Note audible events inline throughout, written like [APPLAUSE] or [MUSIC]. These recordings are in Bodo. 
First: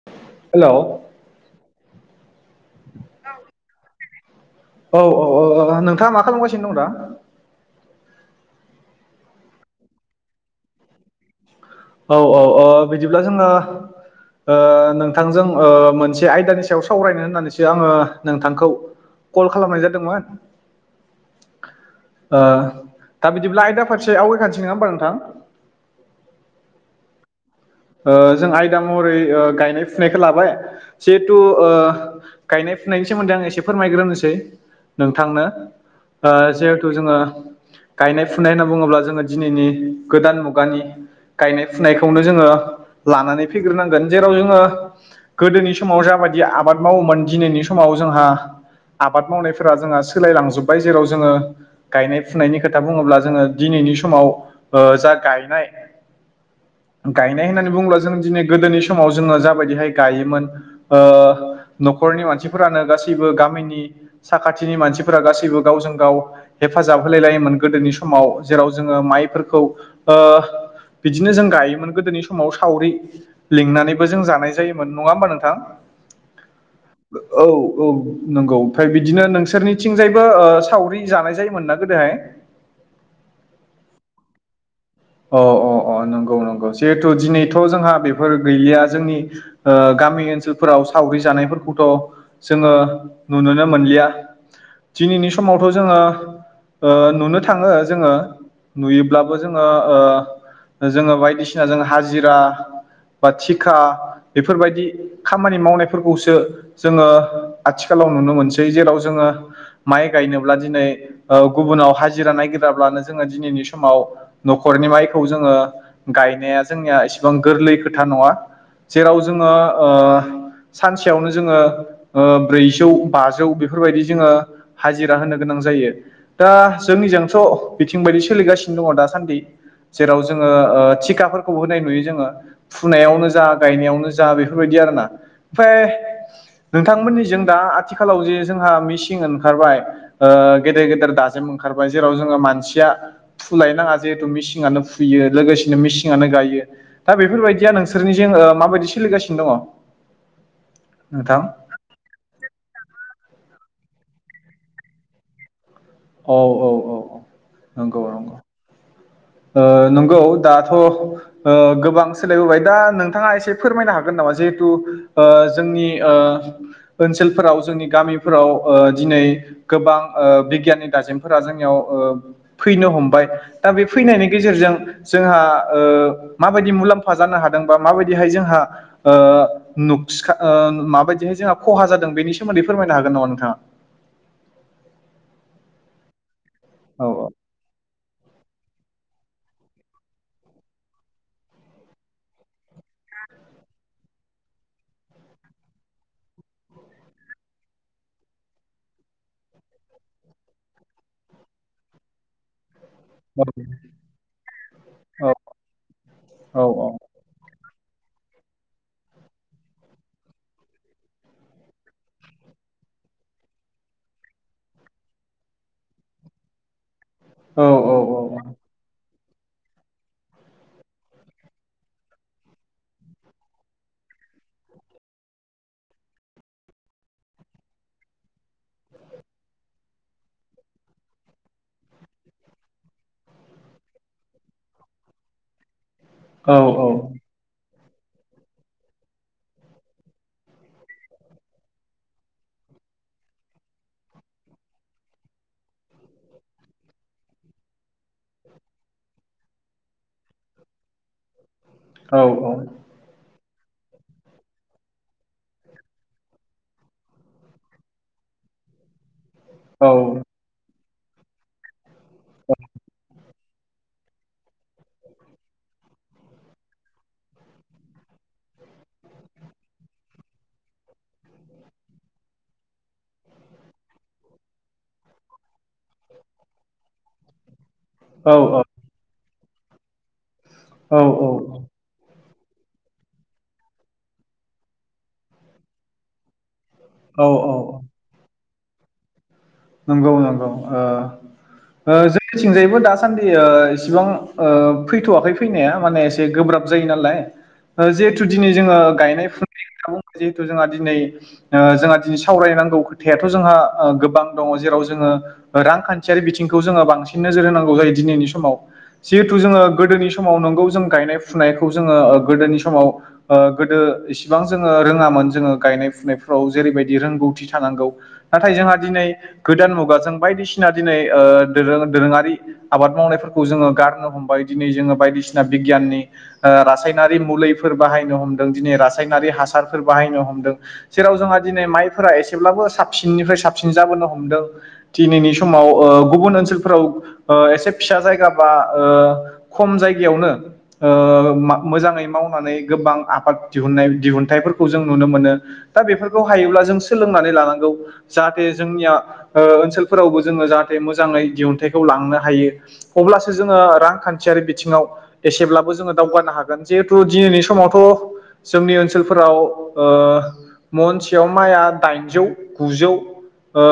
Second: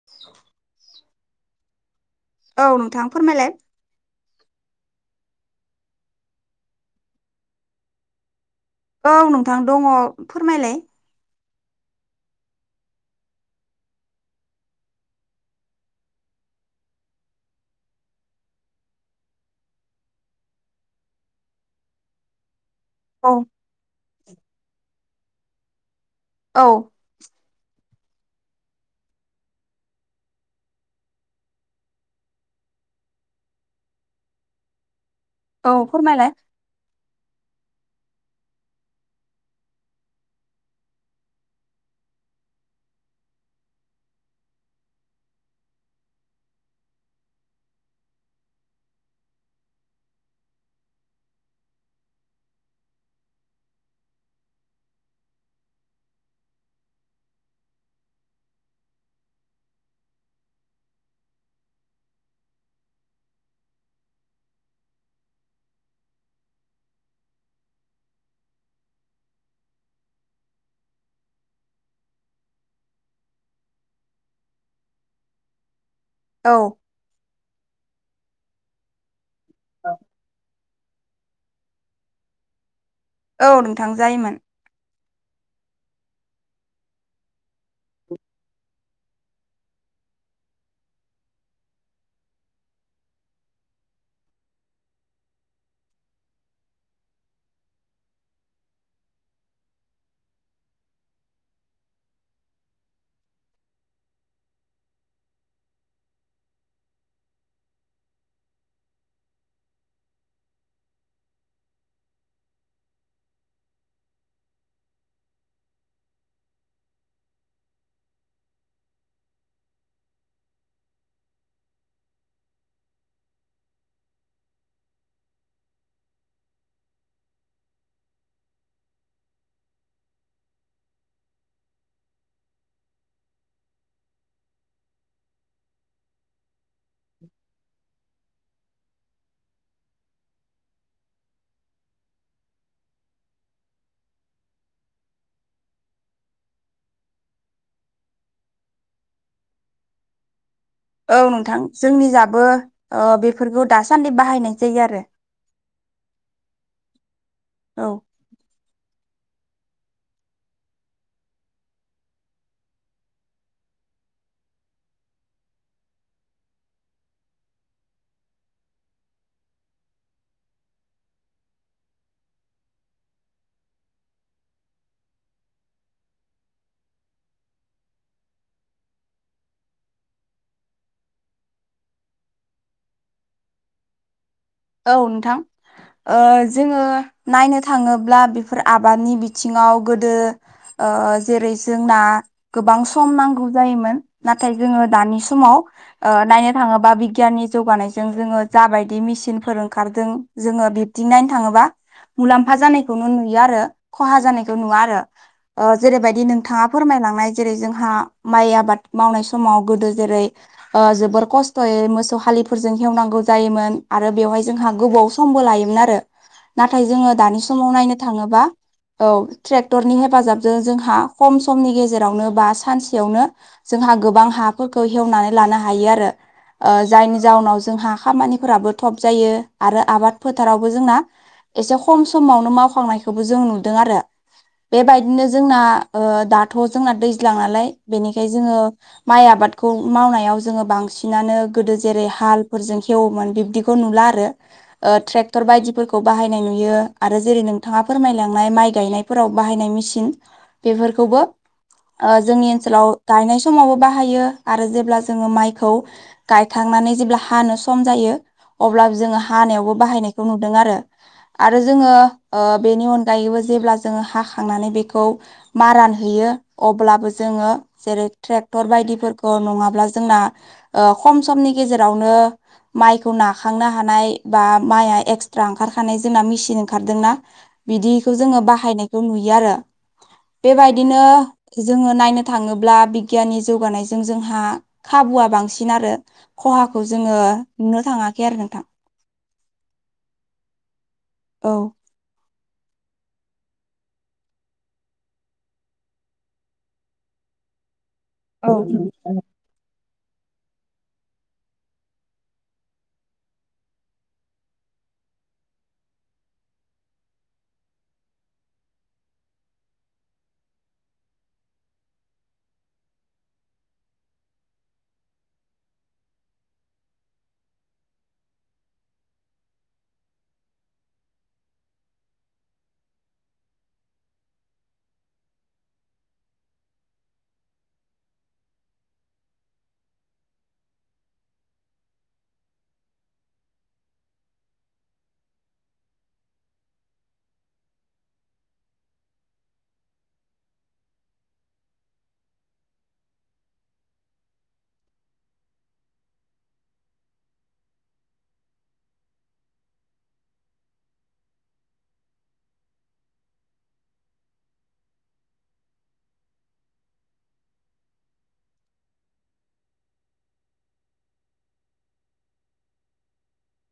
[INAUDIBLE] हेल औ नोंथां फोरमायलाय औ औ औ नोंथाङा मा खालामगासिनो दं दा? औ नोंथां दङ फोरमायलाय। औ औ ओ बिदिब्ला जोङो नोंथांजों मोनसे आयदानि सायाव सावरायनो होननानैसो आङो नोंथांखौ कल खालामनाय जादोंमोन दा औ बिदिब्ला आयदा फारसे आवगायखानोसै नङा होमबा नोंथां औ जों आयदा महरै गायनाय फुनायखौ लाबाय जिहेथु ओ गायनाय फुनायनि सोमोन्दै आं एसे फोरमायग्रोनोसै नोंथांनो। औ फोरमायलाय ओ जिहेथु जोङो गायनाय फुनाय होनना बुङोब्ला जोङो दिनैनि गोदान मुगानि गायनाय फुनायखौनो जोङो लानानै फैग्रोनांगोन जेराव जोङो गोदोनि समाव जाबायदि आबाद मावोमोन दिनैनि समाव जोंहा आबाद मावनायफोरा जोंहा सोलायलांजोबबाय जेराव जोङो गायनाय फुनायनि खोथा बुङोब्ला जोङो दिनैनि समाव जा गायनाय गायनाय होननानै बुङोब जों दिनै गोदोनि समाव जोङो जाबायदिहाय गायोमोन ओ न'खरनि मानसिफोरानो गासैबो गामिनि साखाथिनि मानसिफोरा गासैबो गावजों गाव हेफाजाब होलाय लायोमोन गोदोनि समाव जेराव जोङो माइफोरखौ ओ बिदिनो जों गायोमोन गोदोनि समाव सावरि लिंनानैबो जों जानाय जायोमोन नङा होमबा नोंथां। औ औ औ नंगौ ओमफ्राय बिदिनो नोंसोरनिथिंजायबो ओ सावरि जानाय जायोमोन ना। [UNINTELLIGIBLE] औ नोंथां जायोमोन। अ अ अ नंगौ नंगौ जिहेथु दिनैथ' जोंहा बेफोर गैलिया जोंनि गामि ओनसोलफोराव सावरि जानायफोरखौथ' जोङो नुुनोनो मोनलिया। दिनैनि समावथ' जोङो नुनो ओ थाङो जोङो नुयोब्लाबो जोङो ओ ओ जोङो बायदिसिना जो हाजिरा बा थिखा बेफोरबादि खामानि मावनायफोरखौसो जोङो आथिखालाव नुनो मोनसै जेराव जोङो माइ गायनोब्ला दिनै गुबुनाव हाजिरा नागिराब्लानो जोङो दिनैनि समाव न'खरनि माइखौ जोङो गायनाया जोंनिया एसेबां गोरलै खोथा नङा। जेराव जोङो ओ सानसेयावनो जोङो ब्रैजौ बाजौ बेफोरबादि जोङो ओ हाजिरा होनो गोनां जायो दा जोंनिजोंथ' बिथिं बायदि सोलिगासिनो दङ दा सान्दि जेराव जोङो ओ तिखाफोरखौ होनाय नुयो जोङो। फुनायावनो जा गायनायावनो जा बेफोरबादि आरो ना ओमफ्राय नोंथांमोननिजों दा आथिखालाव जे जोंहा मिसिं ओंखारबाय। गेदेर गेदेर दाजेम ओंखारबाय जेराव जोङो मानसिया फुलायनाङा। जिहेतु मेसिननो फुयो लोगोसेनो मेसिननानो गायो। दा बेफोरबादिया नोंसोरनि ओ माबायदि सोलिगासिनो दङ? औ नोंथां जोंनि जाबो बेफोरखौ दासान्दि बाहायनाय जायो आरो। औ औ औ औ औ नंगौ नंगौ। नंगौ दाथ' ओ गोबां सोलायबोबाय दा नोंथाङा एसे फोरमायनो हागोन नामा जिहेथु ओ जोंनि ओ ओनसोलफोराव जोंनि गामिफोराव ओ दिनै गोबां ओ बिगियाननि दाजेमफोरा जोंनियाव फैनो हमबाय दा बे फैनायनि गेजेरजों जोंहा ओ माबादि मुलाम्फा ओ जानो हादों बा माबायदिहाय जोंहा ओ नुसिखा ओ माबायदिहाय जोंहा खहा जादों बेनि सोमोन्दै फोरमायनो हागोन नामा नोंथाङा? औ नोंथां जोङो औ औ नायनो ओ थाङोब्ला बेफोर आबादनि बिथिङाव गोदो ओ जेरै जोंना गोबां सम नांगौ जायोमोन नाथाय जोङो दानि समाव ओ नायनो थाङोबा बिगियाननि जौगानायजों जोङो जाबायदि मेसिन सोर ओंखारदों जोङो बिदि नायनो थाङोबा मुलाम्फा जानाय खौनो नुयो आरो खहा जानायखौ नुवा आरो ओ जेरैबायदि औ नोंथाङा फोरमायलांनाय जेरै जोंहा माइ आबाद मावनाय समाव गोदो जेरै जोबोर खस्थ'यै मोसौ हालिफोरजों खेवनांगौ जायोमोन आरो बेवहाय जोंहा गोबाव समबो लायोमोन आरो नाथाय जोङो दानि औ समाव औ नायनो थाङोबा औ ट्रेक्टरनि हेफाजाबजों जोंहा खम समनि गेजेरावनो बा सानसेयावनो जोंहा गोबां हाफोरखौ हेवनानै लानो हायो आरो ओ जायनि जाउनाव जोंहा खामानिफोराबो थब जायो आरो आबाद फोथारावबो जोंना एसे खम समावनो मावखांनायखौबो जों नुदों आरो बे बादिनो जोंना औ दाथ' जोंना दैज्लाां नालाय बेनिखाय जोङो माइ आबादखौ मावनायाव जोङो बांसिनानो गोदो जेरै हालफोरजों हेवोमोन बिदि खौ नुला आरो। ट्रेक्टर बायदिफोरखौ बाहायनाय नुयो आरो जेरै नोंथाङा फोरमायलांनाय माइ गायनाय फोराव बाहायनाय मेसिन बेफोरखौबो औ जोंनि ओ औ औ ओनसोलाव गायनाय समावबो बाहायो आरो जेब्ला जोङो माइखौ। गायखांनानै जेब्ला हानो सम जायो। अब्लाबो जोङो हानायावबो औ बाहायनायखौ नुदों आरो आरो जोङो ओ बेनि अनगायैबो जेब्ला जोङो हाखांनानै बेखौ मारानहैयो अब्लाबो जोङो जेरै ट्रेक्टर बायदिफोरखौ नङाब्ला जोंना ओ खम समनि गेजेरावनो माइखौ ना खांनो हानाय बा माइआ एक्सट्रा ओंखारखानाय जोंना मेचिन ओंखारदोंना बिदिखौ औ जोङो बाहायनायखौ नुयो आरो औ बेबायदिनो जोङो नायनो थाङोब्ला बिगियाननि जौगानायजों जोंहा खाबुआ बांसिन आरो खहाखौ जोङो औ औ नुनो थाङाखै आरो नोंथां नंगौ नंगौ ओ औ ओ जोंनिथिंजायबो दासान्दि ओ इसिबां ओ फैथ'वाखै फैनाया माने गोब्राब जायो नालाय जिहेतु औ जोङो गायनाय फु बेनि खोथा [UNINTELLIGIBLE] बुङो जिहेथु जोंहा दिनै जोंहा दिनै सावरायनांगौ खोथायाथ' जोंहा गोबां दङ जेराव जोङो रांखान्थियारि बिथिंखौ जोङो बांसिन नोजोर होनांगौ जायो दिनैनि समाव जिहेथु जोङो गोदोनि समाव नंगौ जों गायनाय फुनायखौ जोङो गोदोनि समाव ओ गोदो इसिबां जोङो रोङामोन जोङो गायनाय फुनायफ्राव जेरैबायदि रोंगौथि थानांगौ नाथाय जोंहा दिनै गोदान मुगाजों बायदिसिना दिनै ओ दोरों दोरोङारि आबाद मावनायफोरखौ जोङो गारनो हमबाय दिनै जोङो बायदिसिना बिगियाननि ओ रासायनारि मुलिफोर बाहायनो हमदों दिनै रासायनारि हासारफोर बाहायनो हमदों जेराव जोंहा दिनै माइफोरा एसेब्लाबो साबसिननिफ्राय साबसिन जाबोनो हमदों दिनैनि समाव ओ गुबुन ओनसोलफोराव ओ एसे फिसा जायगा बा ओ खम जायगायावनो ओ मा मोजाङै मावनानै गोबां आबाद दिहुननाय दिहुनथाइफोरखौ जों नुनो मोनो। दा बेफोरखौ हायोब्ला जों सोलोंनानै लानांगौ जाहाथे जोंनिया ओ ओनसोलफोरावबो जोङो जाहाथे मोजाङै दिहुनथाइखौ लांनो हायो। अब्लासो जोङो रांखान्थियारि बिथिङाव एसेब्लाबो जोङो दावगानो हागोन जिहेथु दिनैनि समावथ' जोंनि ओनसोलफोराव ओ मनसेयाव माइआ दाइनजौ गुजौ ओ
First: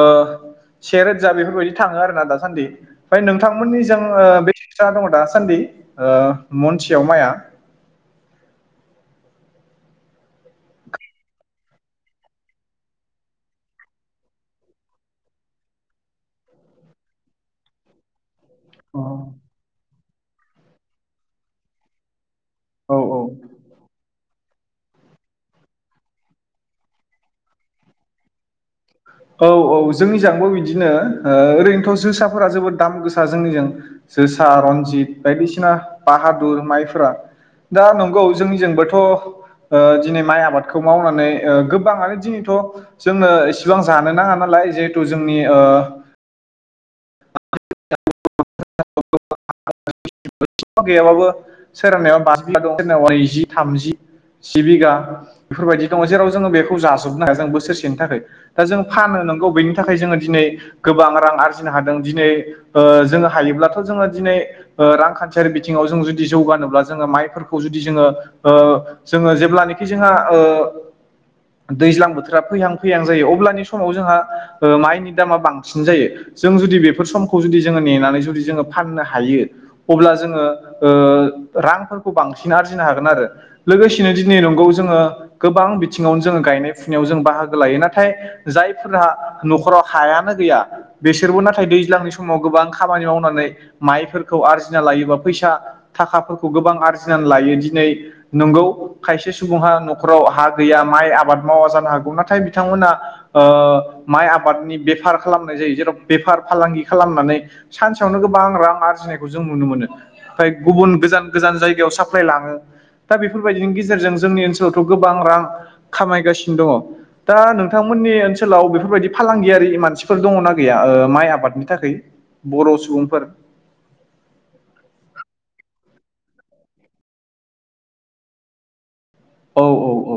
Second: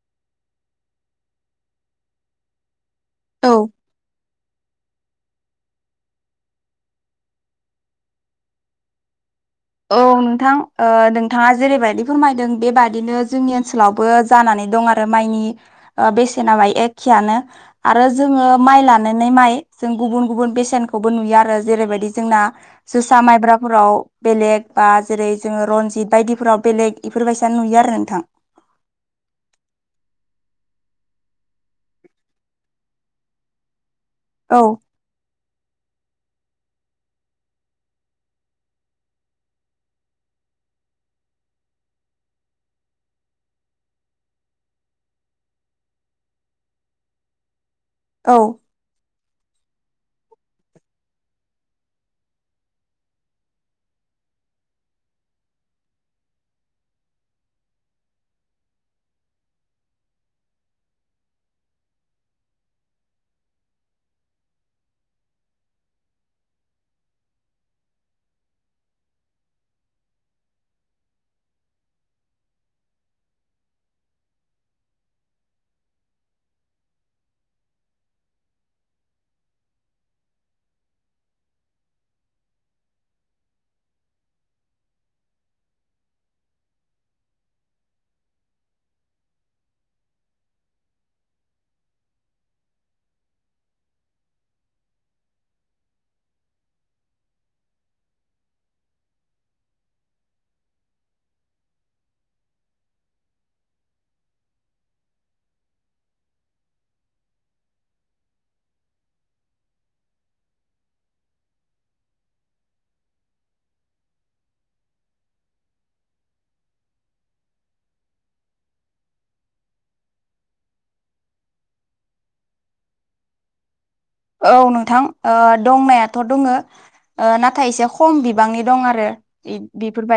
सेेरोजा बेफोरबायदि थाङो आरो ना दासान्दि ओमफ्राय नोंथांमोननिजों ओ बेसे जाना दङ दासान्दि ओ मनसेयाव माइआ औ नोंथां ओ नोंथाङा जेरैबायदि फोरमायदों बेबादिनो जोंनि ओनसोलावबो जानानै दं आरो माइनि ओ बेसेना माय एखेयानो आरो जोङो माइ लानानै माइ जों गुबुन गुबुन बेसेनखौबो नुयो आरो जेरैबायदि जोंना औ जोसा माइब्राफोराव बेलेग बा जेरै जोङो रनजित बायदिफोराव बेलेग इफोरबायसा नुयो आरो नोंथां औ औ जोंनिजोंबो बिदिनो ओ ओरैनोथ' जोसाफोरा जोबोद दाम गोसा जोंनिजों जोसा औ रनजित बायदिसिना बाहादुर माइफोरा दा नंगौ जोंनिजोंबोथ' ओ दिनै माइ आबादखौ मावनानै ओ गोबाङानो दिनैथ' जोंनो एसे बां जानो नाङा नालाय जिहेथु जोंनि ओ औ [UNINTELLIGIBLE] अखा गैयाबाबो सोरांनायाव बाजि बिघा दं सोरना नैजि थामजि जि बिघा [UNINTELLIGIBLE] बेफोरबायदि दङ जेराव जोङो बेखौ जाजोबनो हाया जों बोसोरसेनि थाखाय दा जों फानो नंगौ बेनि थाखाय जोङो दिनै गोबां रां आरजिनो हादों दिनै ओ जोङो हायोब्लाथ' जोङो दिनै ओ रांखान्थियारि बिथिङाव जों जुदि जौगानोब्ला जोङो माइफोरखौ जुदि जोङो ओ जोङो जेब्लानिखि जोङो ओ दैज्लां बोथोरा फैहां फैहां जायो अब्लानि समाव जोंहा ओ माइनि दामा बांसिन जायो। जों जुदि बेफोर समखौ जुदि जोङो नेनानै जुदि जोङो फाननो हायो अब्ला जोङो ओ रांफोरखौ बांसिन आरजिनो हागोन आरो लोगोसेनो दिनै नंगौ जोङो गोबां बिथिङावनो जोङो गायनाय फुनायाव जों बाहागो लायो नाथाय जायफोरहा नखराव हायानो गैया बिसोरबो नाथाय दैज्लांनि समाव गोबां खामानि मावनानै माइफोरखौ आरजिना लायोबा फैसा थाखाफोरखौ गोबां आरजिनानै लायो दिनै नंगौ खायसे सुबुंहा नखराव हा गैया माइ आबाद मावा जानो हागौ नाथाय बिथांमोना ओ माइ आबादनि बेफार खालामनाय जायो जेराव बेफार फालांगि खालामनानै सानसेयावनो गोबां रां आरजिनायखौ जों नुनो मोनो। ओमफ्राय गुबुन गोजान गोजान जायगायाव साप्लााय लाङो। दा बेफोरबायदिनि गेजेरजों जोंनि ओनसोलावथ' गोबां रां खामायगासिनो दङ। दा नोंथांमोननि ओनसोलाव बेफोरबायदि फालांगियारि मानसिफोर दङना गैया ओ माइ आबादनि थाखाय बर' सुबुंफोर औ नोंथां दंनायाथ' दङ नाथाय एसे खम बिबांनि दं आरो इ औ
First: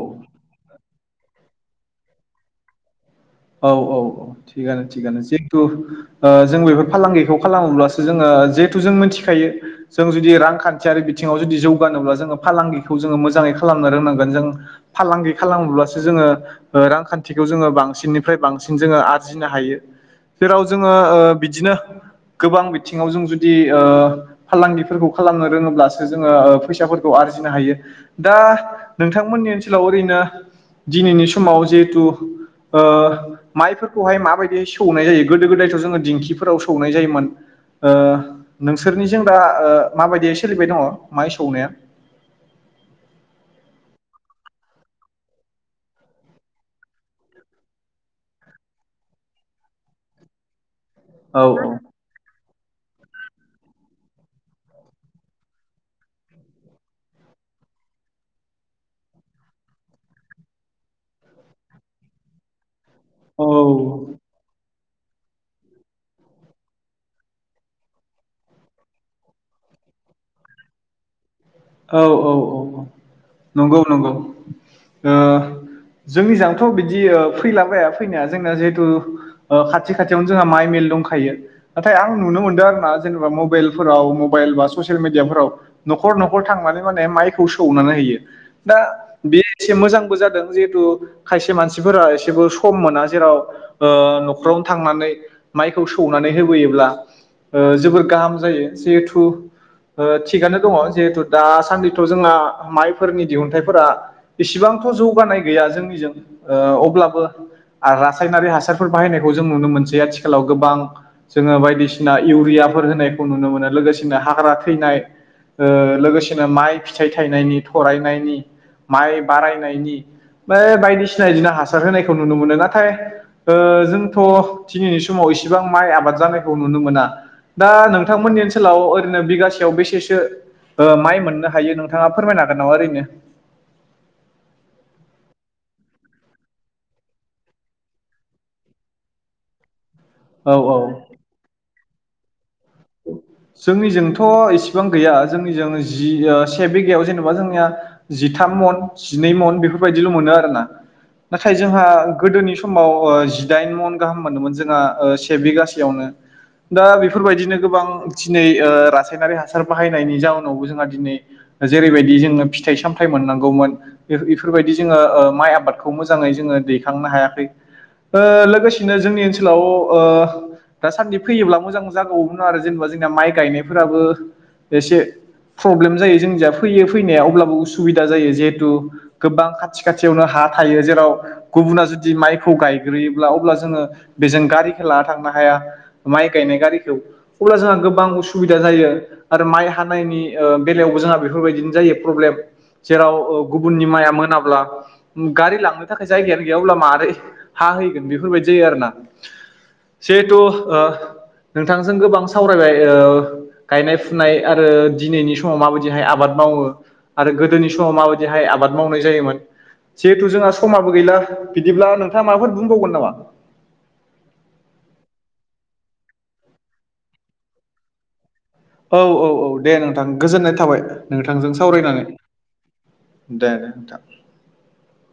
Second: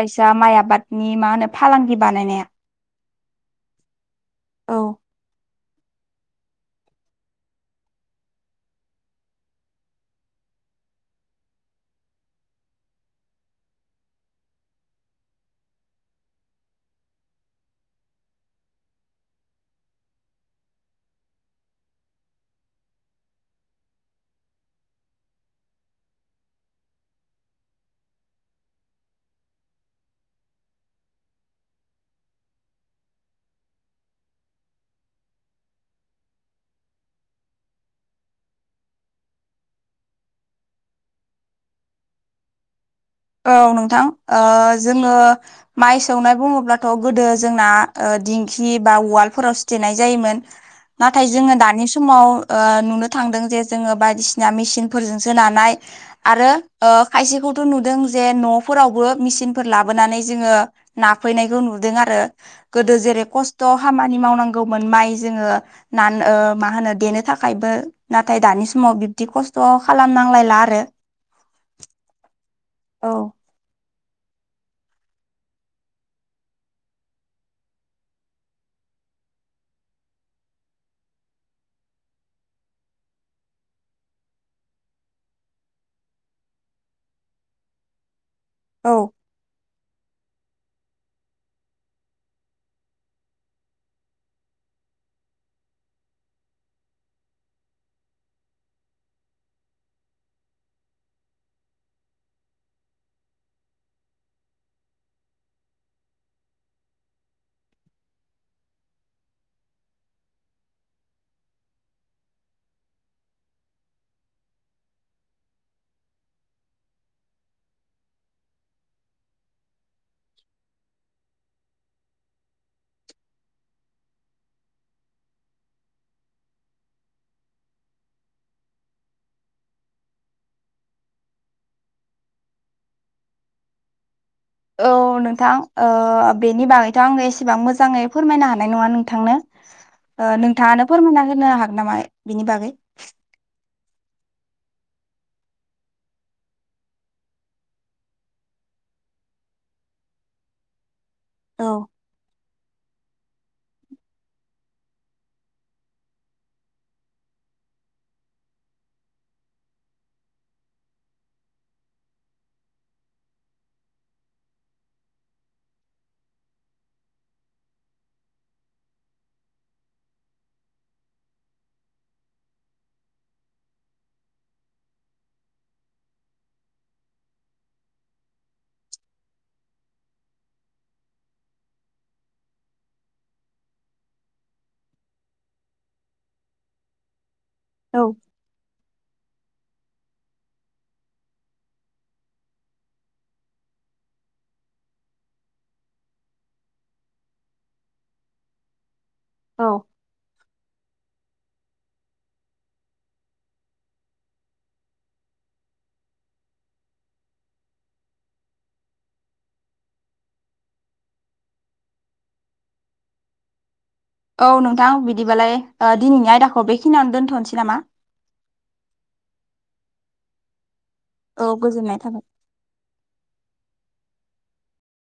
औ [UNINTELLIGIBLE] माइ आबादनि मा होनो फालांगि बानायनाया औ औ औ औ थिगानो थिगानो जे जेतु ओ जों बेफोर फालांगिखौ खालामोब्लासो जोङो जेहेतु जों मिथिखायो जों जुदि रांखान्थियारि बिथिङाव जुदि जौगानोब्ला जोङो फालांगिखौ जोङो मोजाङै खालामनो रोंनांगोन जों फालांगि खालामोब्लासो जोङो ओ रांखान्थिखौ जोङो बांसिन निफ्राय बांसिन जोंङो आरजिनो हायो जेराव जोंङो बिदिनो गोबां बिथिंङाव जों जुदि ओ फालांगिफोरखौ खालामनो रोङोब्लासो जोंङो फैसाफोरखौ आरजिनो हायो दा नोंथांमोननि ओनसोलाव ओरैनो दिनैनि समाव जिहेथु ओ माइफोरखौहाय माबायदि सौनाय जायो गोदो गोदायथ' जोङो दिंखिफोराव सौनाय जायोमोन नोंसोरनिजों दा माबायदियै सोलिबाय दङ माय सौनाया औ नोंथां जोंङो माइ सौनाय बुंङोब्लाथ' गोदो जोंना दिंखि बा उवालफोराव सो देनाय जायोमोन नाथाय औ जोंङो दानि समाव नुनो थांदों जे जोंङो बायदिसिना मेसिनफोरजों नानाय आरो खायसेखौथ' नुदों जे न'फोरावबो मेचिनफोर लाबोनानै जोंङो नाफैनायखौ नुदों आरो गोदो जेरै खस्थ' खामानि औ मावनांगौमोन माइ जोंङो नान मा होनो देनो थाखायबो नाथाय दानि समाव बिब्दि खस्थ' खालामनांलायला आरो। औ औ औ औ औ नंगौ नंगौ ओ जोंनि जोंथ' बिदि फैलाबाया फैनाया जोंना जिहेतु खाथि खाथियावनो जोंहा माइ मिल दंखायो नाथाय आं नुनो मोनदों आरो ना जेनेबा मबाइलफोराव मबाइल बा ससियेल मिडियाफोराव न'खर न'खर थांनानै मान माइखौ सौनानै होयो दा औ बे एसे मोजांबो जादों जिहेतु खायसे मानसिफोरा एसेबो सम मोना जेराव न'खरावनो थांनानै माइखौ सौनानै होबोयोब्ला जोबोर गाहाम जायो जिहेथु थिगानो दङ जिहेथु दासान्दिथ' जोंना माइफोरनि दिहुनथाइफोरा बेसिबांथ' जौगानाय गैया जोंनिजों अब्लाबो आरो रासायनारि हासारफोर बाहायनायखौ जों नुनो मोनसै आथिखालाव गोबां जोङो बायदिसिना इउरियाफोर होनायखौ नुनो मोनो लोगोसेनो हाग्रा थैनाय ओ लोगोसेनो माइ फिथाइ थायनायनि थरायनायनि माइ बारायनायनि बे बायदिसिना बिदिनो हासार होनायखौ नुनो मोनो नाथाय जोंथ' दिनैनि समाव इसिबां माइ आबाद जानायखौ नुनो मोना। दा नोंथांमोननि ओनसोलाव ओरैनो बिगासेयाव बेसेसो ओ माइ मोननो हायो नोंथांङा फोरमायनोागोन नामा ओरैनो? औ नोंथां ओ बेनि बागैथ' आंङो एसेबां मोजाङै फोरमायनो हानाय नंङा नोंथांनो। [INAUDIBLE] ओ औ नोंथाङानो फोरमायना होनो हागोन नामा बिनि बागै? जोंनिजोंथ' इसिबां गैया जोंनिजों जि ओ से बिघायाव जेनेबा जोंनिया जिथाम मन जिनै मन बेफोरबायदिल' मोनो आरोना नाथाय जोंहा औ गोदोनि समाव ओ जिदाइन मन गाहाम मोनदोंमोन जोंहा ओ से बिगासेयावनो। दा बिफोरबायदिनो गोबां दिनै ओ रासायनारि हासार बाहायनायनि जाउनावबो जोंहा दिनै जेरैबायदि जोंङो फिथाइ सामथायाइ मोननांगौमोन बे इफोरबायदि जोंङो ओ माइ आबादखौ मोजाङै जोंङो दैखांनो हायाखै। ओ लोगोसेनो जोंनि ओनसोलाव ओ दासान्दि फैयोब्ला मोजां जागावोमोन आरो जेनेबा जोंना माइ गायनायफोराबो एसे प्रब्लेम जायो जोंनिजा फैयो फैनाया अब्लाबो उसुबिदा जायो जिहेतु गोबां खाथि खाथियावनो हा थायो। जेराव गुबुना जुदि माइखौ गायग्रोयोब्ला अब्ला जोंङो बिजों गारिखौ लाना थांनो हाया। माइ गायनाय गारिखौ अब्ला जोंहा औ गोबां उस सुबिदा जायो आरो माइ हानायनि ओ बेलायावबो जोंहा बिफोरबायदिनो जायो प्रब्लेम। जेराव ओ गुबुननि माइया मोनाब्ला गारि लांनो थाखाय जायगायानो गैया अब्ला मारोरै हाहैगोन बेफोरबायदि जायो आरो ना। औ। जिहेथु ओ नोंथांजों गोबां सावरायबाय। ओ गायनाय फुनाय आरो दिनैनि समाव माबायदिहाय आबाद मावो। आरो गोदोनि समाव माबायदिहाय आबाद मावनाय जायोमोन जिहेथु जोंहा समाबो गैला बिदिब्ला नोंथाङा माबाफोर बुंबावगोन नामा? औ नोंथां बिदिबालाय ओ दिनैनि आयदाखौ बेखिनियावनो दोन्थ'नसै नामा? औ औ औ दे नोंथां गोजोननाय थाबाय औ नोंथांजों गोजोननाय सावरायनानै। थाबाय दे दे नोंथां।